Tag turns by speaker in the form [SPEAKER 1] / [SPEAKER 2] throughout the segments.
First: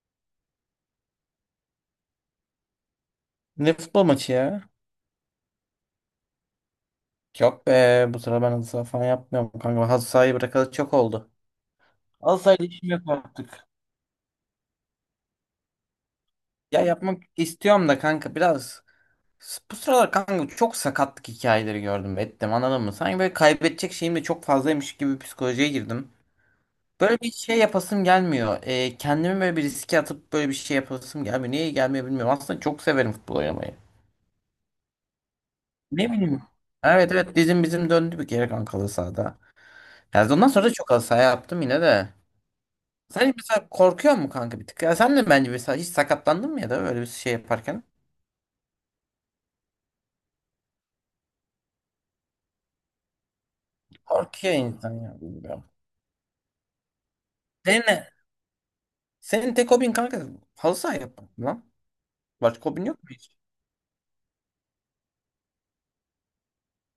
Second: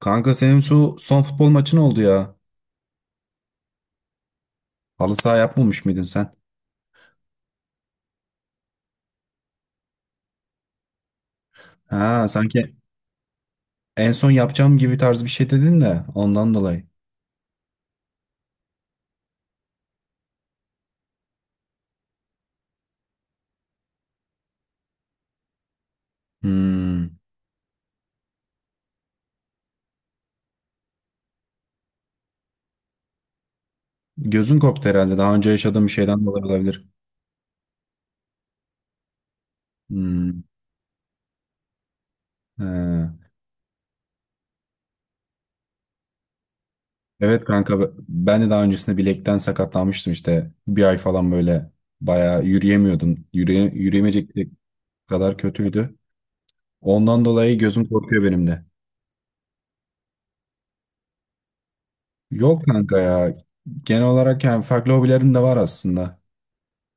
[SPEAKER 1] Kanka senin şu son futbol maçın oldu ya.
[SPEAKER 2] Ne futbol maçı ya?
[SPEAKER 1] Halı saha yapmamış mıydın sen?
[SPEAKER 2] Yok be, bu sıra ben halı saha falan yapmıyorum kanka. Ben halı sahayı bırakalı çok oldu.
[SPEAKER 1] Ha
[SPEAKER 2] Halı sahayla
[SPEAKER 1] sanki
[SPEAKER 2] işim yok artık.
[SPEAKER 1] en son yapacağım gibi tarz bir şey dedin de ondan
[SPEAKER 2] Ya
[SPEAKER 1] dolayı.
[SPEAKER 2] yapmak istiyorum da kanka biraz. Bu sıralar kanka çok sakatlık hikayeleri gördüm ettim, anladın mı? Sanki böyle kaybedecek şeyim de çok fazlaymış gibi bir psikolojiye girdim.
[SPEAKER 1] Hmm.
[SPEAKER 2] Böyle bir şey yapasım gelmiyor. Kendimi böyle bir riske atıp böyle bir şey yapasım gelmiyor. Niye gelmiyor bilmiyorum. Aslında çok severim futbol oynamayı.
[SPEAKER 1] Gözün korktu herhalde. Daha önce yaşadığım bir
[SPEAKER 2] Ne
[SPEAKER 1] şeyden
[SPEAKER 2] bileyim.
[SPEAKER 1] dolayı olabilir.
[SPEAKER 2] Evet evet, dizim bizim döndü bir kere kanka halı sahada. Yani
[SPEAKER 1] Hmm.
[SPEAKER 2] ondan sonra da çok halı saha yaptım yine de.
[SPEAKER 1] Ha.
[SPEAKER 2] Sen mesela korkuyor mu kanka bir tık? Ya sen de bence mesela hiç sakatlandın mı ya da öyle bir şey
[SPEAKER 1] Evet
[SPEAKER 2] yaparken?
[SPEAKER 1] kanka ben de daha öncesinde bilekten sakatlanmıştım işte. Bir ay falan böyle bayağı yürüyemiyordum. Yürüyemeyecek
[SPEAKER 2] Korkuyor insan ya,
[SPEAKER 1] kadar
[SPEAKER 2] bilmiyorum.
[SPEAKER 1] kötüydü. Ondan dolayı
[SPEAKER 2] Senin
[SPEAKER 1] gözüm
[SPEAKER 2] ne?
[SPEAKER 1] korkuyor benim de.
[SPEAKER 2] Senin tek hobin kanka halı saha yapmak mı lan. Başka
[SPEAKER 1] Yok
[SPEAKER 2] hobin
[SPEAKER 1] kanka
[SPEAKER 2] yok mu hiç?
[SPEAKER 1] ya. Genel olarak yani farklı hobilerim de var aslında.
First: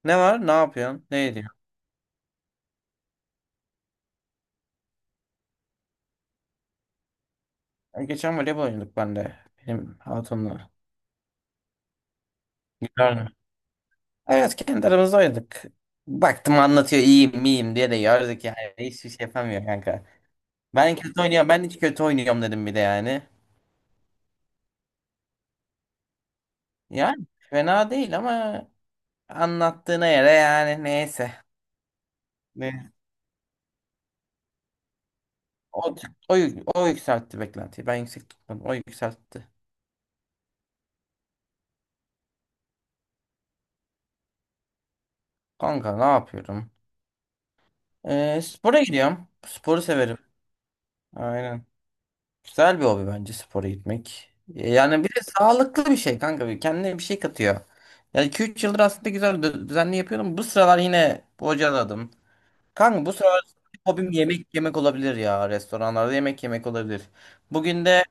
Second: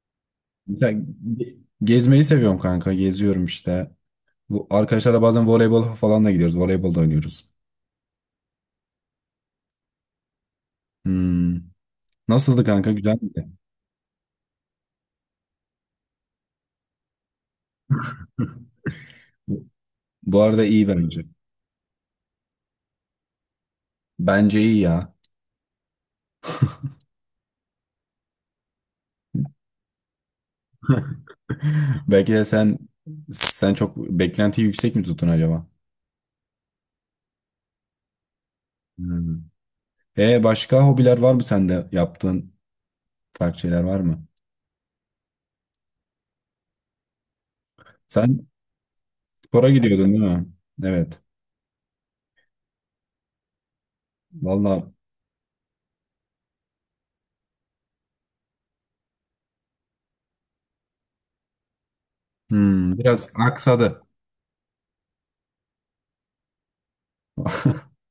[SPEAKER 2] Ne var? Ne
[SPEAKER 1] Sen
[SPEAKER 2] yapıyorsun? Ne
[SPEAKER 1] ge-
[SPEAKER 2] ediyorsun?
[SPEAKER 1] gezmeyi seviyorum kanka. Geziyorum işte. Bu arkadaşlarla bazen voleybol falan da gidiyoruz. Voleybol da oynuyoruz.
[SPEAKER 2] Ya geçen voleybol oynadık ben de. Benim hatunla.
[SPEAKER 1] Hmm. Nasıldı kanka?
[SPEAKER 2] Güzel
[SPEAKER 1] Güzel
[SPEAKER 2] mi?
[SPEAKER 1] miydi?
[SPEAKER 2] Evet, kendi aramızda oynadık. Baktım anlatıyor iyiyim miyim diye de yardık yani. Hiçbir şey yapamıyor kanka.
[SPEAKER 1] Bu arada iyi
[SPEAKER 2] Ben
[SPEAKER 1] bence.
[SPEAKER 2] kötü oynuyorum. Ben hiç kötü oynuyorum dedim bir de yani.
[SPEAKER 1] Bence iyi ya.
[SPEAKER 2] Yani fena değil ama anlattığına göre yani neyse.
[SPEAKER 1] Belki de sen
[SPEAKER 2] Ne?
[SPEAKER 1] sen çok beklentiyi yüksek mi tuttun acaba?
[SPEAKER 2] O, o, o yükseltti beklentiyi. Ben yüksek tutmadım. O
[SPEAKER 1] Hmm.
[SPEAKER 2] yükseltti.
[SPEAKER 1] E başka hobiler var mı sende? Yaptığın farklı şeyler var mı?
[SPEAKER 2] Kanka ne yapıyorum?
[SPEAKER 1] Sen
[SPEAKER 2] Spora gidiyorum.
[SPEAKER 1] spora
[SPEAKER 2] Sporu
[SPEAKER 1] gidiyordun
[SPEAKER 2] severim.
[SPEAKER 1] değil mi? Evet.
[SPEAKER 2] Aynen. Güzel bir hobi bence spora gitmek.
[SPEAKER 1] Vallahi
[SPEAKER 2] Yani bir de sağlıklı bir şey kanka. Bir kendine bir şey katıyor. Yani 2-3 yıldır aslında güzel düzenli yapıyordum. Bu sıralar yine bocaladım. Kanka bu
[SPEAKER 1] biraz
[SPEAKER 2] sıralar
[SPEAKER 1] aksadı
[SPEAKER 2] hobim yemek yemek olabilir ya. Restoranlarda yemek yemek olabilir. Bugün de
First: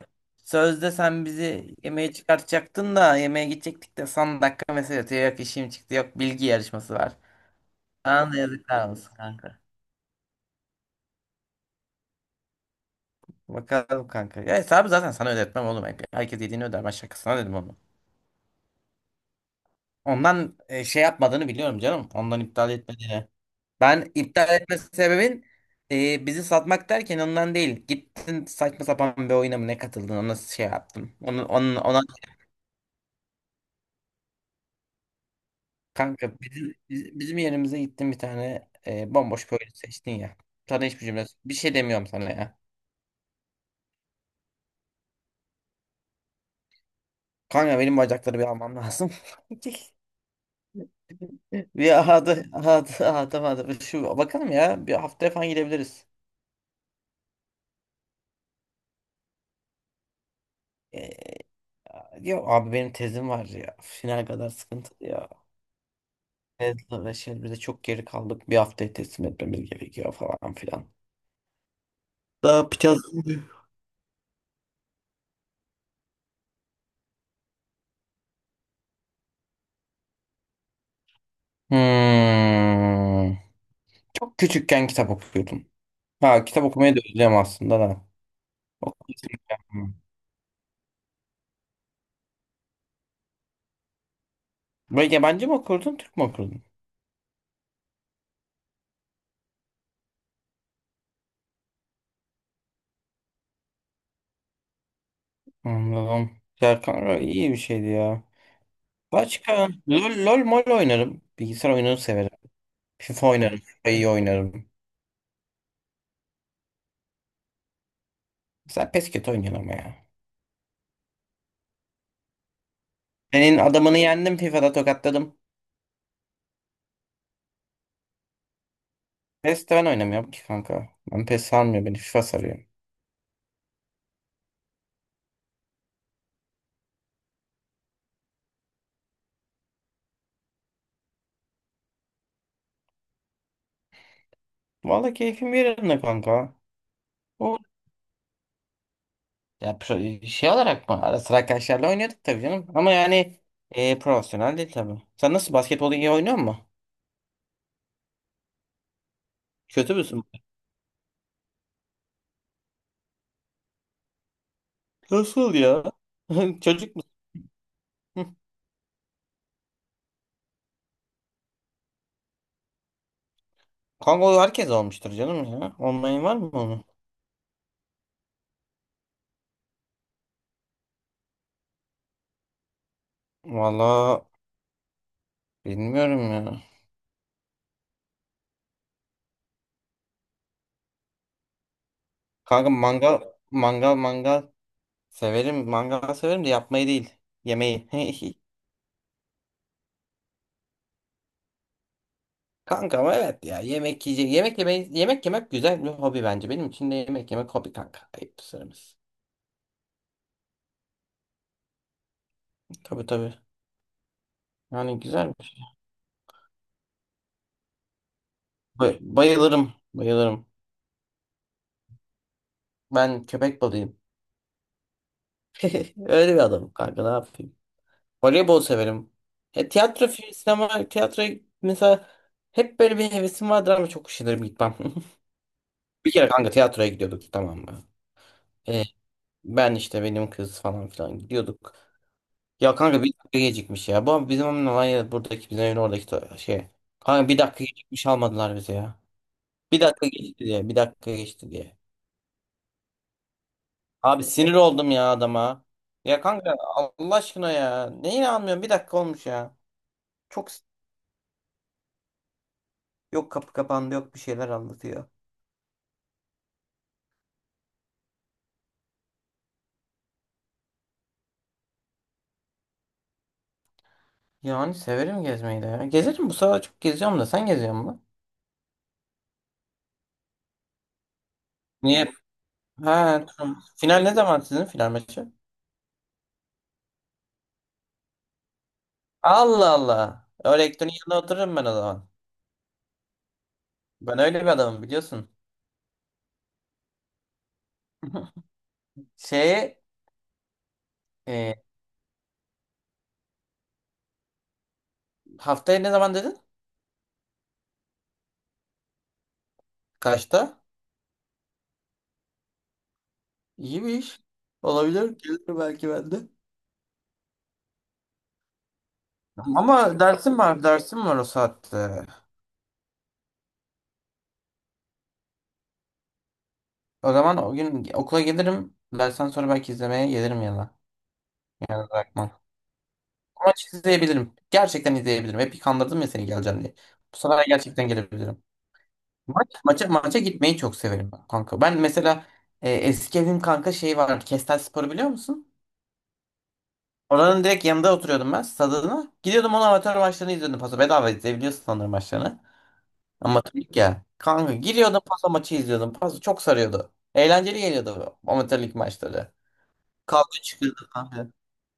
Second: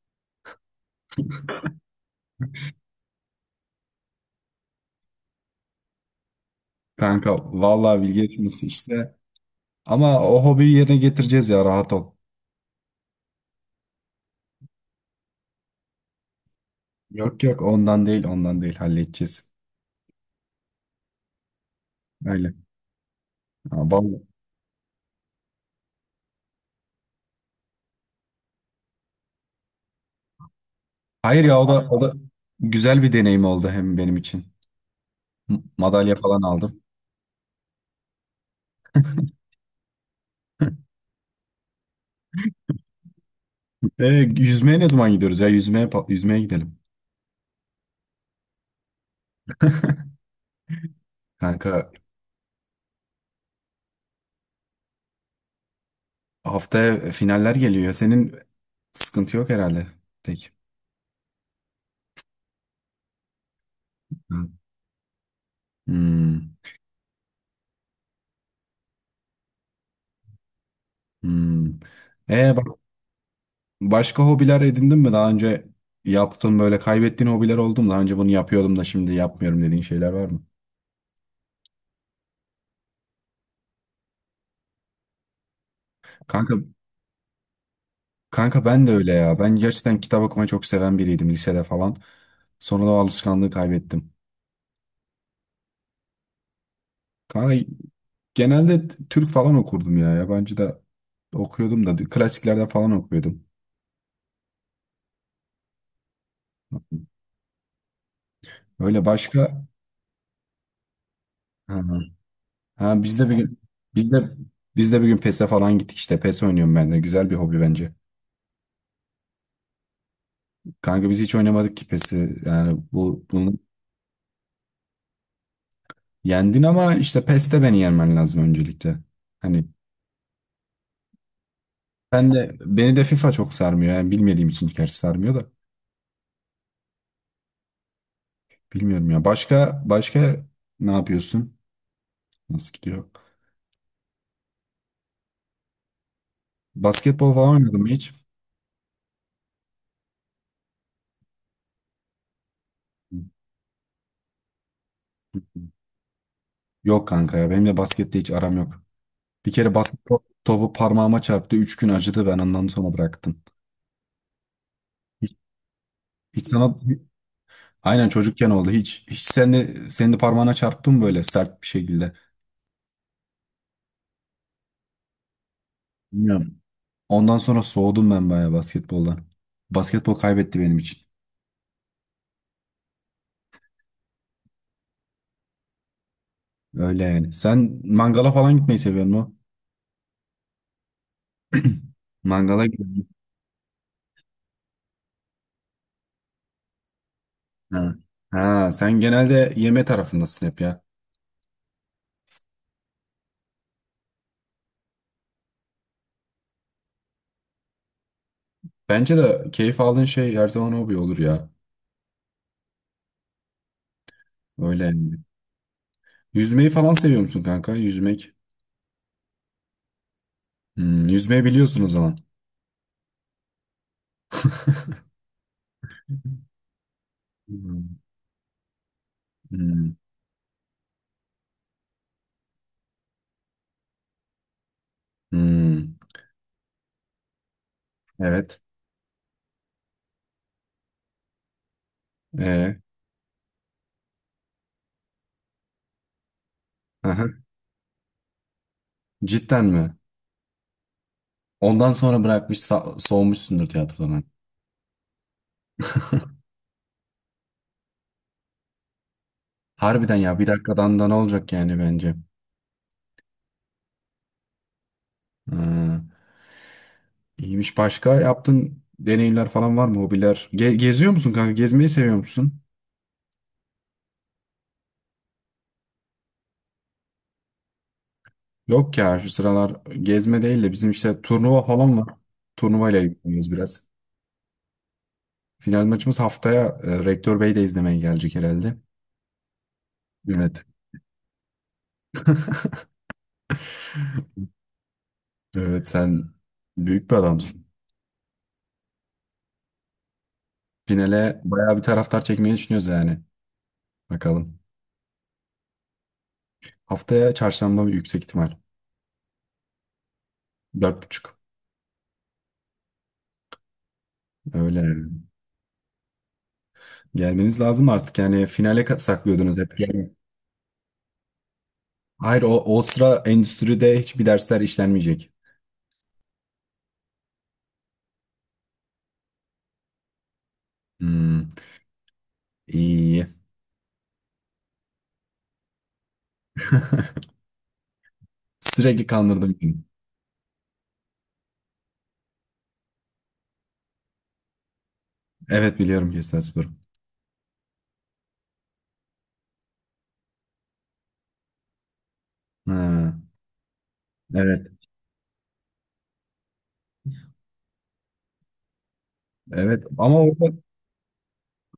[SPEAKER 2] sözde sen bizi yemeğe çıkartacaktın da yemeğe gidecektik de son dakika mesaj atıyor. Yok işim çıktı, yok bilgi yarışması var.
[SPEAKER 1] kanka. Vallahi bilgi
[SPEAKER 2] Sana da
[SPEAKER 1] yarışması
[SPEAKER 2] yazıklar
[SPEAKER 1] işte.
[SPEAKER 2] olsun kanka.
[SPEAKER 1] Ama o hobiyi yerine getireceğiz ya, rahat ol.
[SPEAKER 2] Bakalım kanka. Ya hesabı zaten sana ödetmem oğlum. Herkes yediğini öder. Ben şakasına
[SPEAKER 1] Yok,
[SPEAKER 2] dedim
[SPEAKER 1] yok,
[SPEAKER 2] onu.
[SPEAKER 1] ondan değil, ondan değil, halledeceğiz.
[SPEAKER 2] Ondan şey yapmadığını biliyorum canım. Ondan
[SPEAKER 1] Öyle.
[SPEAKER 2] iptal etmediğini.
[SPEAKER 1] Ha,
[SPEAKER 2] Ben
[SPEAKER 1] vallahi.
[SPEAKER 2] iptal etme sebebin bizi satmak derken ondan değil. Gittin saçma sapan bir oyuna mı ne katıldın ona şey yaptım.
[SPEAKER 1] Hayır
[SPEAKER 2] Onu,
[SPEAKER 1] ya, o
[SPEAKER 2] onun,
[SPEAKER 1] da o
[SPEAKER 2] ona
[SPEAKER 1] da güzel bir deneyim oldu hem benim için. Madalya
[SPEAKER 2] kanka
[SPEAKER 1] falan aldım.
[SPEAKER 2] bizim yerimize gittin bir tane bomboş bir oyun seçtin ya. Sana hiçbir cümle bir şey demiyorum sana ya.
[SPEAKER 1] E, yüzmeye ne zaman gidiyoruz ya? Yüzmeye gidelim.
[SPEAKER 2] Kanka benim bacakları bir almam lazım.
[SPEAKER 1] Kanka
[SPEAKER 2] Hadi hadi hadi hadi şu bakalım ya, bir haftaya falan gidebiliriz.
[SPEAKER 1] haftaya finaller geliyor. Senin sıkıntı yok herhalde. Tek.
[SPEAKER 2] E, Ya abi benim tezim var ya, final
[SPEAKER 1] Hı.
[SPEAKER 2] kadar sıkıntı ya.
[SPEAKER 1] Hmm,
[SPEAKER 2] Tezle uğraşıyoruz. Biz de çok geri kaldık. Bir haftaya teslim etmemiz gerekiyor falan filan.
[SPEAKER 1] hmm. E bak,
[SPEAKER 2] Daha biraz...
[SPEAKER 1] başka hobiler edindin mi? Daha önce yaptığın böyle kaybettiğin hobiler oldu mu? Daha önce bunu yapıyordum da şimdi yapmıyorum dediğin şeyler var mı?
[SPEAKER 2] Hmm. Çok küçükken kitap okuyordum. Ha,
[SPEAKER 1] Kanka,
[SPEAKER 2] kitap okumayı da özlüyorum aslında da.
[SPEAKER 1] kanka, ben de öyle ya. Ben gerçekten
[SPEAKER 2] Okuyordum.
[SPEAKER 1] kitap okumayı çok seven biriydim lisede falan. Sonra da o alışkanlığı kaybettim.
[SPEAKER 2] Böyle yabancı mı okurdun, Türk mü okurdun?
[SPEAKER 1] Kanka genelde Türk falan okurdum ya. Yabancı da okuyordum da klasiklerden falan okuyordum.
[SPEAKER 2] Anladım. Ya kanka iyi bir şeydi ya.
[SPEAKER 1] Öyle başka.
[SPEAKER 2] Başka? LOL, LOL mol oynarım. Bilgisayar
[SPEAKER 1] Hı
[SPEAKER 2] oyununu
[SPEAKER 1] hı.
[SPEAKER 2] severim.
[SPEAKER 1] Ha, biz
[SPEAKER 2] FIFA
[SPEAKER 1] de bir gün
[SPEAKER 2] oynarım. FIFA'yı
[SPEAKER 1] biz de
[SPEAKER 2] oynarım.
[SPEAKER 1] biz de bir gün PES'e falan gittik işte. PES oynuyorum ben de. Güzel bir hobi bence.
[SPEAKER 2] Sen PES kötü oynuyorsun ama ya.
[SPEAKER 1] Kanka biz hiç oynamadık ki PES'i. Yani
[SPEAKER 2] Senin
[SPEAKER 1] bunu
[SPEAKER 2] adamını yendim FIFA'da tokatladım.
[SPEAKER 1] yendin ama işte PES'te beni yenmen lazım öncelikle. Hani.
[SPEAKER 2] PES'te ben oynamıyorum ki kanka. Ben PES sarmıyor beni. FIFA sarıyor.
[SPEAKER 1] Beni de FIFA çok sarmıyor. Yani bilmediğim için gerçi sarmıyor da. Bilmiyorum ya. Başka ne yapıyorsun? Nasıl gidiyor?
[SPEAKER 2] Vallahi keyfim yerinde kanka.
[SPEAKER 1] Basketbol falan
[SPEAKER 2] O
[SPEAKER 1] oynadın mı hiç?
[SPEAKER 2] ya şey olarak mı? Ara sıra arkadaşlarla oynuyorduk tabii canım. Ama yani profesyonel değil tabii. Sen nasıl, basketbolu iyi oynuyor musun?
[SPEAKER 1] Yok kanka ya. Benim de baskette hiç aram yok. Bir kere
[SPEAKER 2] Kötü
[SPEAKER 1] basketbol
[SPEAKER 2] müsün?
[SPEAKER 1] topu parmağıma çarptı. Üç gün acıdı. Ben ondan sonra bıraktım. Hiç,
[SPEAKER 2] Nasıl ya?
[SPEAKER 1] hiç sana
[SPEAKER 2] Çocuk musun?
[SPEAKER 1] aynen
[SPEAKER 2] Hı.
[SPEAKER 1] çocukken oldu. Hiç sen de, senin de parmağına çarptı mı böyle sert bir şekilde?
[SPEAKER 2] Kanka o herkes olmuştur canım ya. Olmayın var mı
[SPEAKER 1] Bilmiyorum.
[SPEAKER 2] onu?
[SPEAKER 1] Ondan sonra soğudum ben bayağı basketboldan. Basketbol kaybetti benim için.
[SPEAKER 2] Vallahi bilmiyorum ya.
[SPEAKER 1] Öyle yani. Sen mangala falan gitmeyi seviyor musun? Mangala
[SPEAKER 2] Kanka
[SPEAKER 1] gidiyorum.
[SPEAKER 2] mangal severim. Mangal severim de yapmayı değil.
[SPEAKER 1] Ha.
[SPEAKER 2] Yemeği.
[SPEAKER 1] Ha, sen genelde yeme tarafındasın hep ya.
[SPEAKER 2] Kanka ama evet ya yemek yiyecek yemek yemeyi yemek yemek güzel bir hobi bence, benim için de yemek yemek hobi kanka, ayıp söylemesi.
[SPEAKER 1] Bence de keyif aldığın şey her zaman hobi olur ya.
[SPEAKER 2] Tabii tabii,
[SPEAKER 1] Öyle
[SPEAKER 2] yani
[SPEAKER 1] yani.
[SPEAKER 2] güzel bir şey.
[SPEAKER 1] Yüzmeyi falan seviyor musun kanka? Yüzmek.
[SPEAKER 2] Bayılırım bayılırım,
[SPEAKER 1] Hmm, yüzmeyi biliyorsun o zaman.
[SPEAKER 2] ben köpek balıyım, öyle bir adamım kanka ne yapayım,
[SPEAKER 1] Hmm,
[SPEAKER 2] voleybol severim,
[SPEAKER 1] hmm,
[SPEAKER 2] tiyatro sinema tiyatro mesela, hep böyle bir hevesim vardır ama çok üşenirim gitmem.
[SPEAKER 1] hmm.
[SPEAKER 2] Bir kere kanka tiyatroya gidiyorduk tamam mı?
[SPEAKER 1] Evet.
[SPEAKER 2] E, Ben işte, benim kız falan filan gidiyorduk. Ya
[SPEAKER 1] Ee,
[SPEAKER 2] kanka bir dakika gecikmiş ya. Bu bizim evin olay ya, buradaki bizim evin oradaki şey. Kanka bir
[SPEAKER 1] aha.
[SPEAKER 2] dakika gecikmiş almadılar bizi ya.
[SPEAKER 1] Cidden
[SPEAKER 2] Bir
[SPEAKER 1] mi?
[SPEAKER 2] dakika geçti diye. Bir dakika geçti diye.
[SPEAKER 1] Ondan sonra bırakmış soğumuşsundur
[SPEAKER 2] Abi
[SPEAKER 1] tiyatrodan.
[SPEAKER 2] sinir oldum ya adama. Ya kanka Allah aşkına ya. Neyi almıyorum? Bir dakika olmuş ya.
[SPEAKER 1] Harbiden ya, bir
[SPEAKER 2] Çok s-
[SPEAKER 1] dakikadan da ne olacak yani, bence.
[SPEAKER 2] Yok kapı kapandı, yok bir şeyler anlatıyor.
[SPEAKER 1] Ha, iyiymiş. Başka yaptığın deneyimler falan var mı? Hobiler. Geziyor musun kanka? Gezmeyi seviyor musun?
[SPEAKER 2] Yani severim gezmeyi de ya. Gezerim, bu sefer çok geziyorum, da sen geziyor musun?
[SPEAKER 1] Yok ya, şu sıralar gezme değil de bizim işte turnuva falan
[SPEAKER 2] Niye?
[SPEAKER 1] var. Turnuva ile
[SPEAKER 2] Ha
[SPEAKER 1] ilgileniyoruz
[SPEAKER 2] tamam.
[SPEAKER 1] biraz.
[SPEAKER 2] Final ne zaman, sizin final maçı?
[SPEAKER 1] Final maçımız haftaya, Rektör Bey de izlemeye gelecek herhalde.
[SPEAKER 2] Allah Allah. Öyle
[SPEAKER 1] Evet.
[SPEAKER 2] Ektor'un yanına otururum ben o zaman. Ben öyle bir adamım biliyorsun.
[SPEAKER 1] Evet, sen büyük bir adamsın.
[SPEAKER 2] Şeye
[SPEAKER 1] Finale
[SPEAKER 2] e,
[SPEAKER 1] bayağı bir taraftar çekmeyi düşünüyoruz yani. Bakalım.
[SPEAKER 2] haftaya ne zaman dedin?
[SPEAKER 1] Haftaya çarşamba bir, yüksek ihtimal.
[SPEAKER 2] Kaçta?
[SPEAKER 1] Dört buçuk.
[SPEAKER 2] İyi bir iş.
[SPEAKER 1] Öyle
[SPEAKER 2] Olabilir.
[SPEAKER 1] yani.
[SPEAKER 2] Gelir belki ben de.
[SPEAKER 1] Gelmeniz lazım artık yani finale, saklıyordunuz hep.
[SPEAKER 2] Ama
[SPEAKER 1] Yani,
[SPEAKER 2] dersim var. Dersim var o saatte.
[SPEAKER 1] hayır, o sıra endüstride hiçbir dersler işlenmeyecek.
[SPEAKER 2] O zaman o gün okula gelirim. Dersten sonra belki izlemeye gelirim yana.
[SPEAKER 1] Hmm,
[SPEAKER 2] Yani bırakmam.
[SPEAKER 1] iyi.
[SPEAKER 2] Ama izleyebilirim. Gerçekten izleyebilirim. Hep kandırdım ya seni geleceğim diye. Bu sefer gerçekten gelebilirim.
[SPEAKER 1] Sürekli kandırdım beni.
[SPEAKER 2] Maça gitmeyi çok severim ben kanka. Ben mesela eski evim kanka şey var. Kestel Spor'u biliyor musun?
[SPEAKER 1] Evet, biliyorum Kestel.
[SPEAKER 2] Oranın direkt yanında oturuyordum ben, stadına. Gidiyordum onun amatör maçlarını izliyordum. Paso bedava izleyebiliyorsun sanırım maçlarını.
[SPEAKER 1] Ha,
[SPEAKER 2] Amatörlük ya. Kanka
[SPEAKER 1] evet.
[SPEAKER 2] giriyordum paso maçı izliyordum. Paso çok sarıyordu. Eğlenceli geliyordu bu amatörlük maçları.
[SPEAKER 1] Evet. Ama
[SPEAKER 2] Kavga
[SPEAKER 1] orada
[SPEAKER 2] çıkıyordu kanka.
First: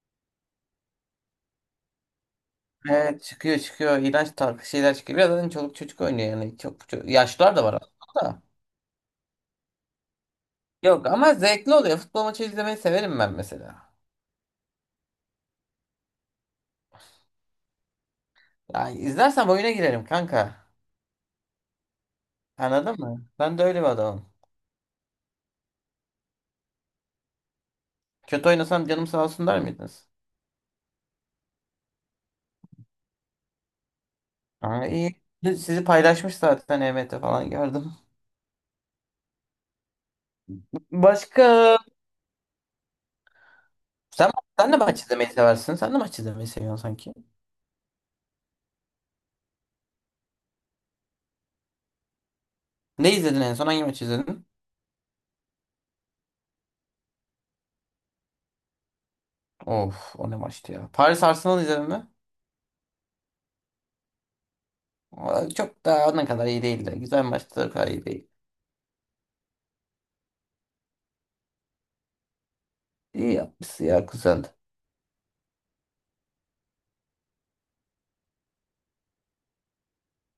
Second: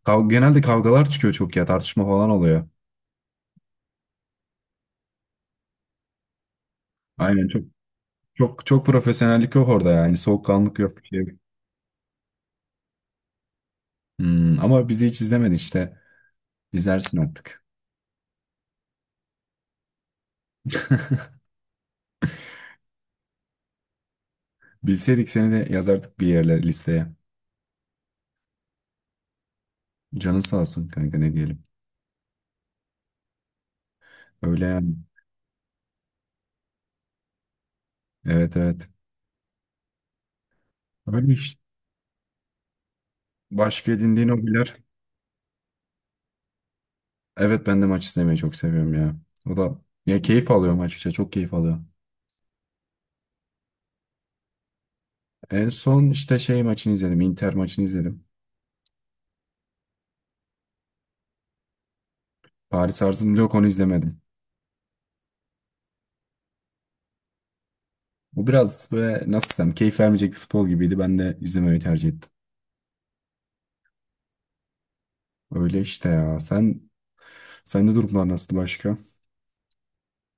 [SPEAKER 1] genelde kavgalar çıkıyor çok ya. Tartışma falan oluyor.
[SPEAKER 2] Evet çıkıyor çıkıyor. İğrenç tarz şeyler çıkıyor. Biraz zaten çoluk çocuk oynuyor yani.
[SPEAKER 1] Aynen,
[SPEAKER 2] Yaşlılar da
[SPEAKER 1] çok
[SPEAKER 2] var aslında. Da.
[SPEAKER 1] çok çok profesyonellik yok orada yani. Soğukkanlık yok, bir
[SPEAKER 2] Yok
[SPEAKER 1] şey yok.
[SPEAKER 2] ama zevkli oluyor. Futbol maçı izlemeyi severim ben mesela.
[SPEAKER 1] Hmm, ama bizi hiç izlemedin işte. İzlersin artık.
[SPEAKER 2] Yani izlersem oyuna girerim kanka. Anladın mı? Ben de öyle bir adamım.
[SPEAKER 1] Bilseydik seni de yazardık bir yerlere listeye.
[SPEAKER 2] Kötü oynasam canım sağ olsun der miydiniz?
[SPEAKER 1] Canın sağ olsun kanka, ne diyelim. Öyle
[SPEAKER 2] Aa,
[SPEAKER 1] yani.
[SPEAKER 2] iyi. Sizi paylaşmış zaten, EMT falan gördüm.
[SPEAKER 1] Evet, evet. Öyle işte.
[SPEAKER 2] Başka
[SPEAKER 1] Başka edindiğin
[SPEAKER 2] sen, sen
[SPEAKER 1] hobiler.
[SPEAKER 2] de maç izlemeyi seversin. Sen de maç izlemeyi seviyorsun sanki.
[SPEAKER 1] Evet, ben de maç izlemeyi çok seviyorum ya. O da, ya, keyif alıyorum açıkçası. Çok keyif alıyorum.
[SPEAKER 2] Ne izledin en son? Hangi maç izledin?
[SPEAKER 1] En son işte şey maçını izledim. Inter maçını izledim.
[SPEAKER 2] Of o ne maçtı ya. Paris Arsenal izledin mi?
[SPEAKER 1] Paris Arzum yok, onu izlemedim.
[SPEAKER 2] Aa, çok da ne kadar iyi değildi. Güzel maçtı, o kadar iyi değil.
[SPEAKER 1] Bu biraz böyle nasıl desem keyif vermeyecek bir futbol gibiydi. Ben de izlemeyi tercih ettim.
[SPEAKER 2] İyi yapmışsın ya, güzeldi.
[SPEAKER 1] Öyle işte ya. Sende durumlar nasıl, başka?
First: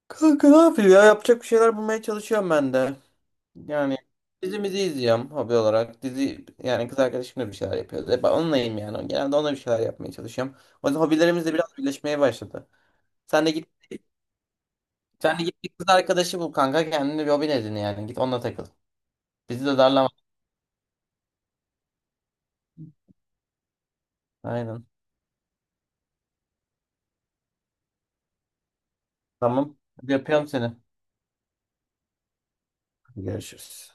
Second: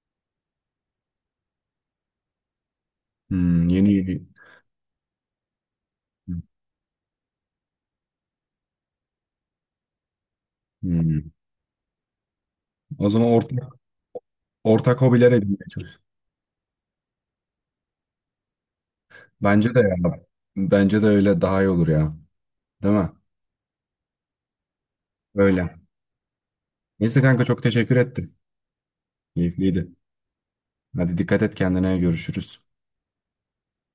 [SPEAKER 2] Kanka ne yapayım ya? Yapacak bir şeyler bulmaya çalışıyorum ben de.
[SPEAKER 1] Hmm, yeni
[SPEAKER 2] Yani
[SPEAKER 1] yeni.
[SPEAKER 2] dizimizi izliyorum hobi olarak. Dizi, yani kız arkadaşımla bir şeyler yapıyoruz. Hep onunlayım yani. Genelde onunla bir şeyler yapmaya çalışıyorum. O yüzden
[SPEAKER 1] Hmm.
[SPEAKER 2] hobilerimiz de biraz birleşmeye başladı.
[SPEAKER 1] O zaman
[SPEAKER 2] Sen de git
[SPEAKER 1] ortak hobiler
[SPEAKER 2] Sen de git
[SPEAKER 1] edinmeye
[SPEAKER 2] bir kız
[SPEAKER 1] çalış.
[SPEAKER 2] arkadaşı bul kanka, kendine bir hobin edin yani. Git onunla takıl. Bizi
[SPEAKER 1] Bence
[SPEAKER 2] de
[SPEAKER 1] de
[SPEAKER 2] darlama.
[SPEAKER 1] ya. Bence de öyle daha iyi olur ya. Değil mi?
[SPEAKER 2] Aynen.
[SPEAKER 1] Öyle. Neyse kanka, çok teşekkür ettim.
[SPEAKER 2] Tamam.
[SPEAKER 1] Keyifliydi.
[SPEAKER 2] Hadi öpüyorum seni.
[SPEAKER 1] Hadi, dikkat et kendine, görüşürüz.
[SPEAKER 2] Görüşürüz.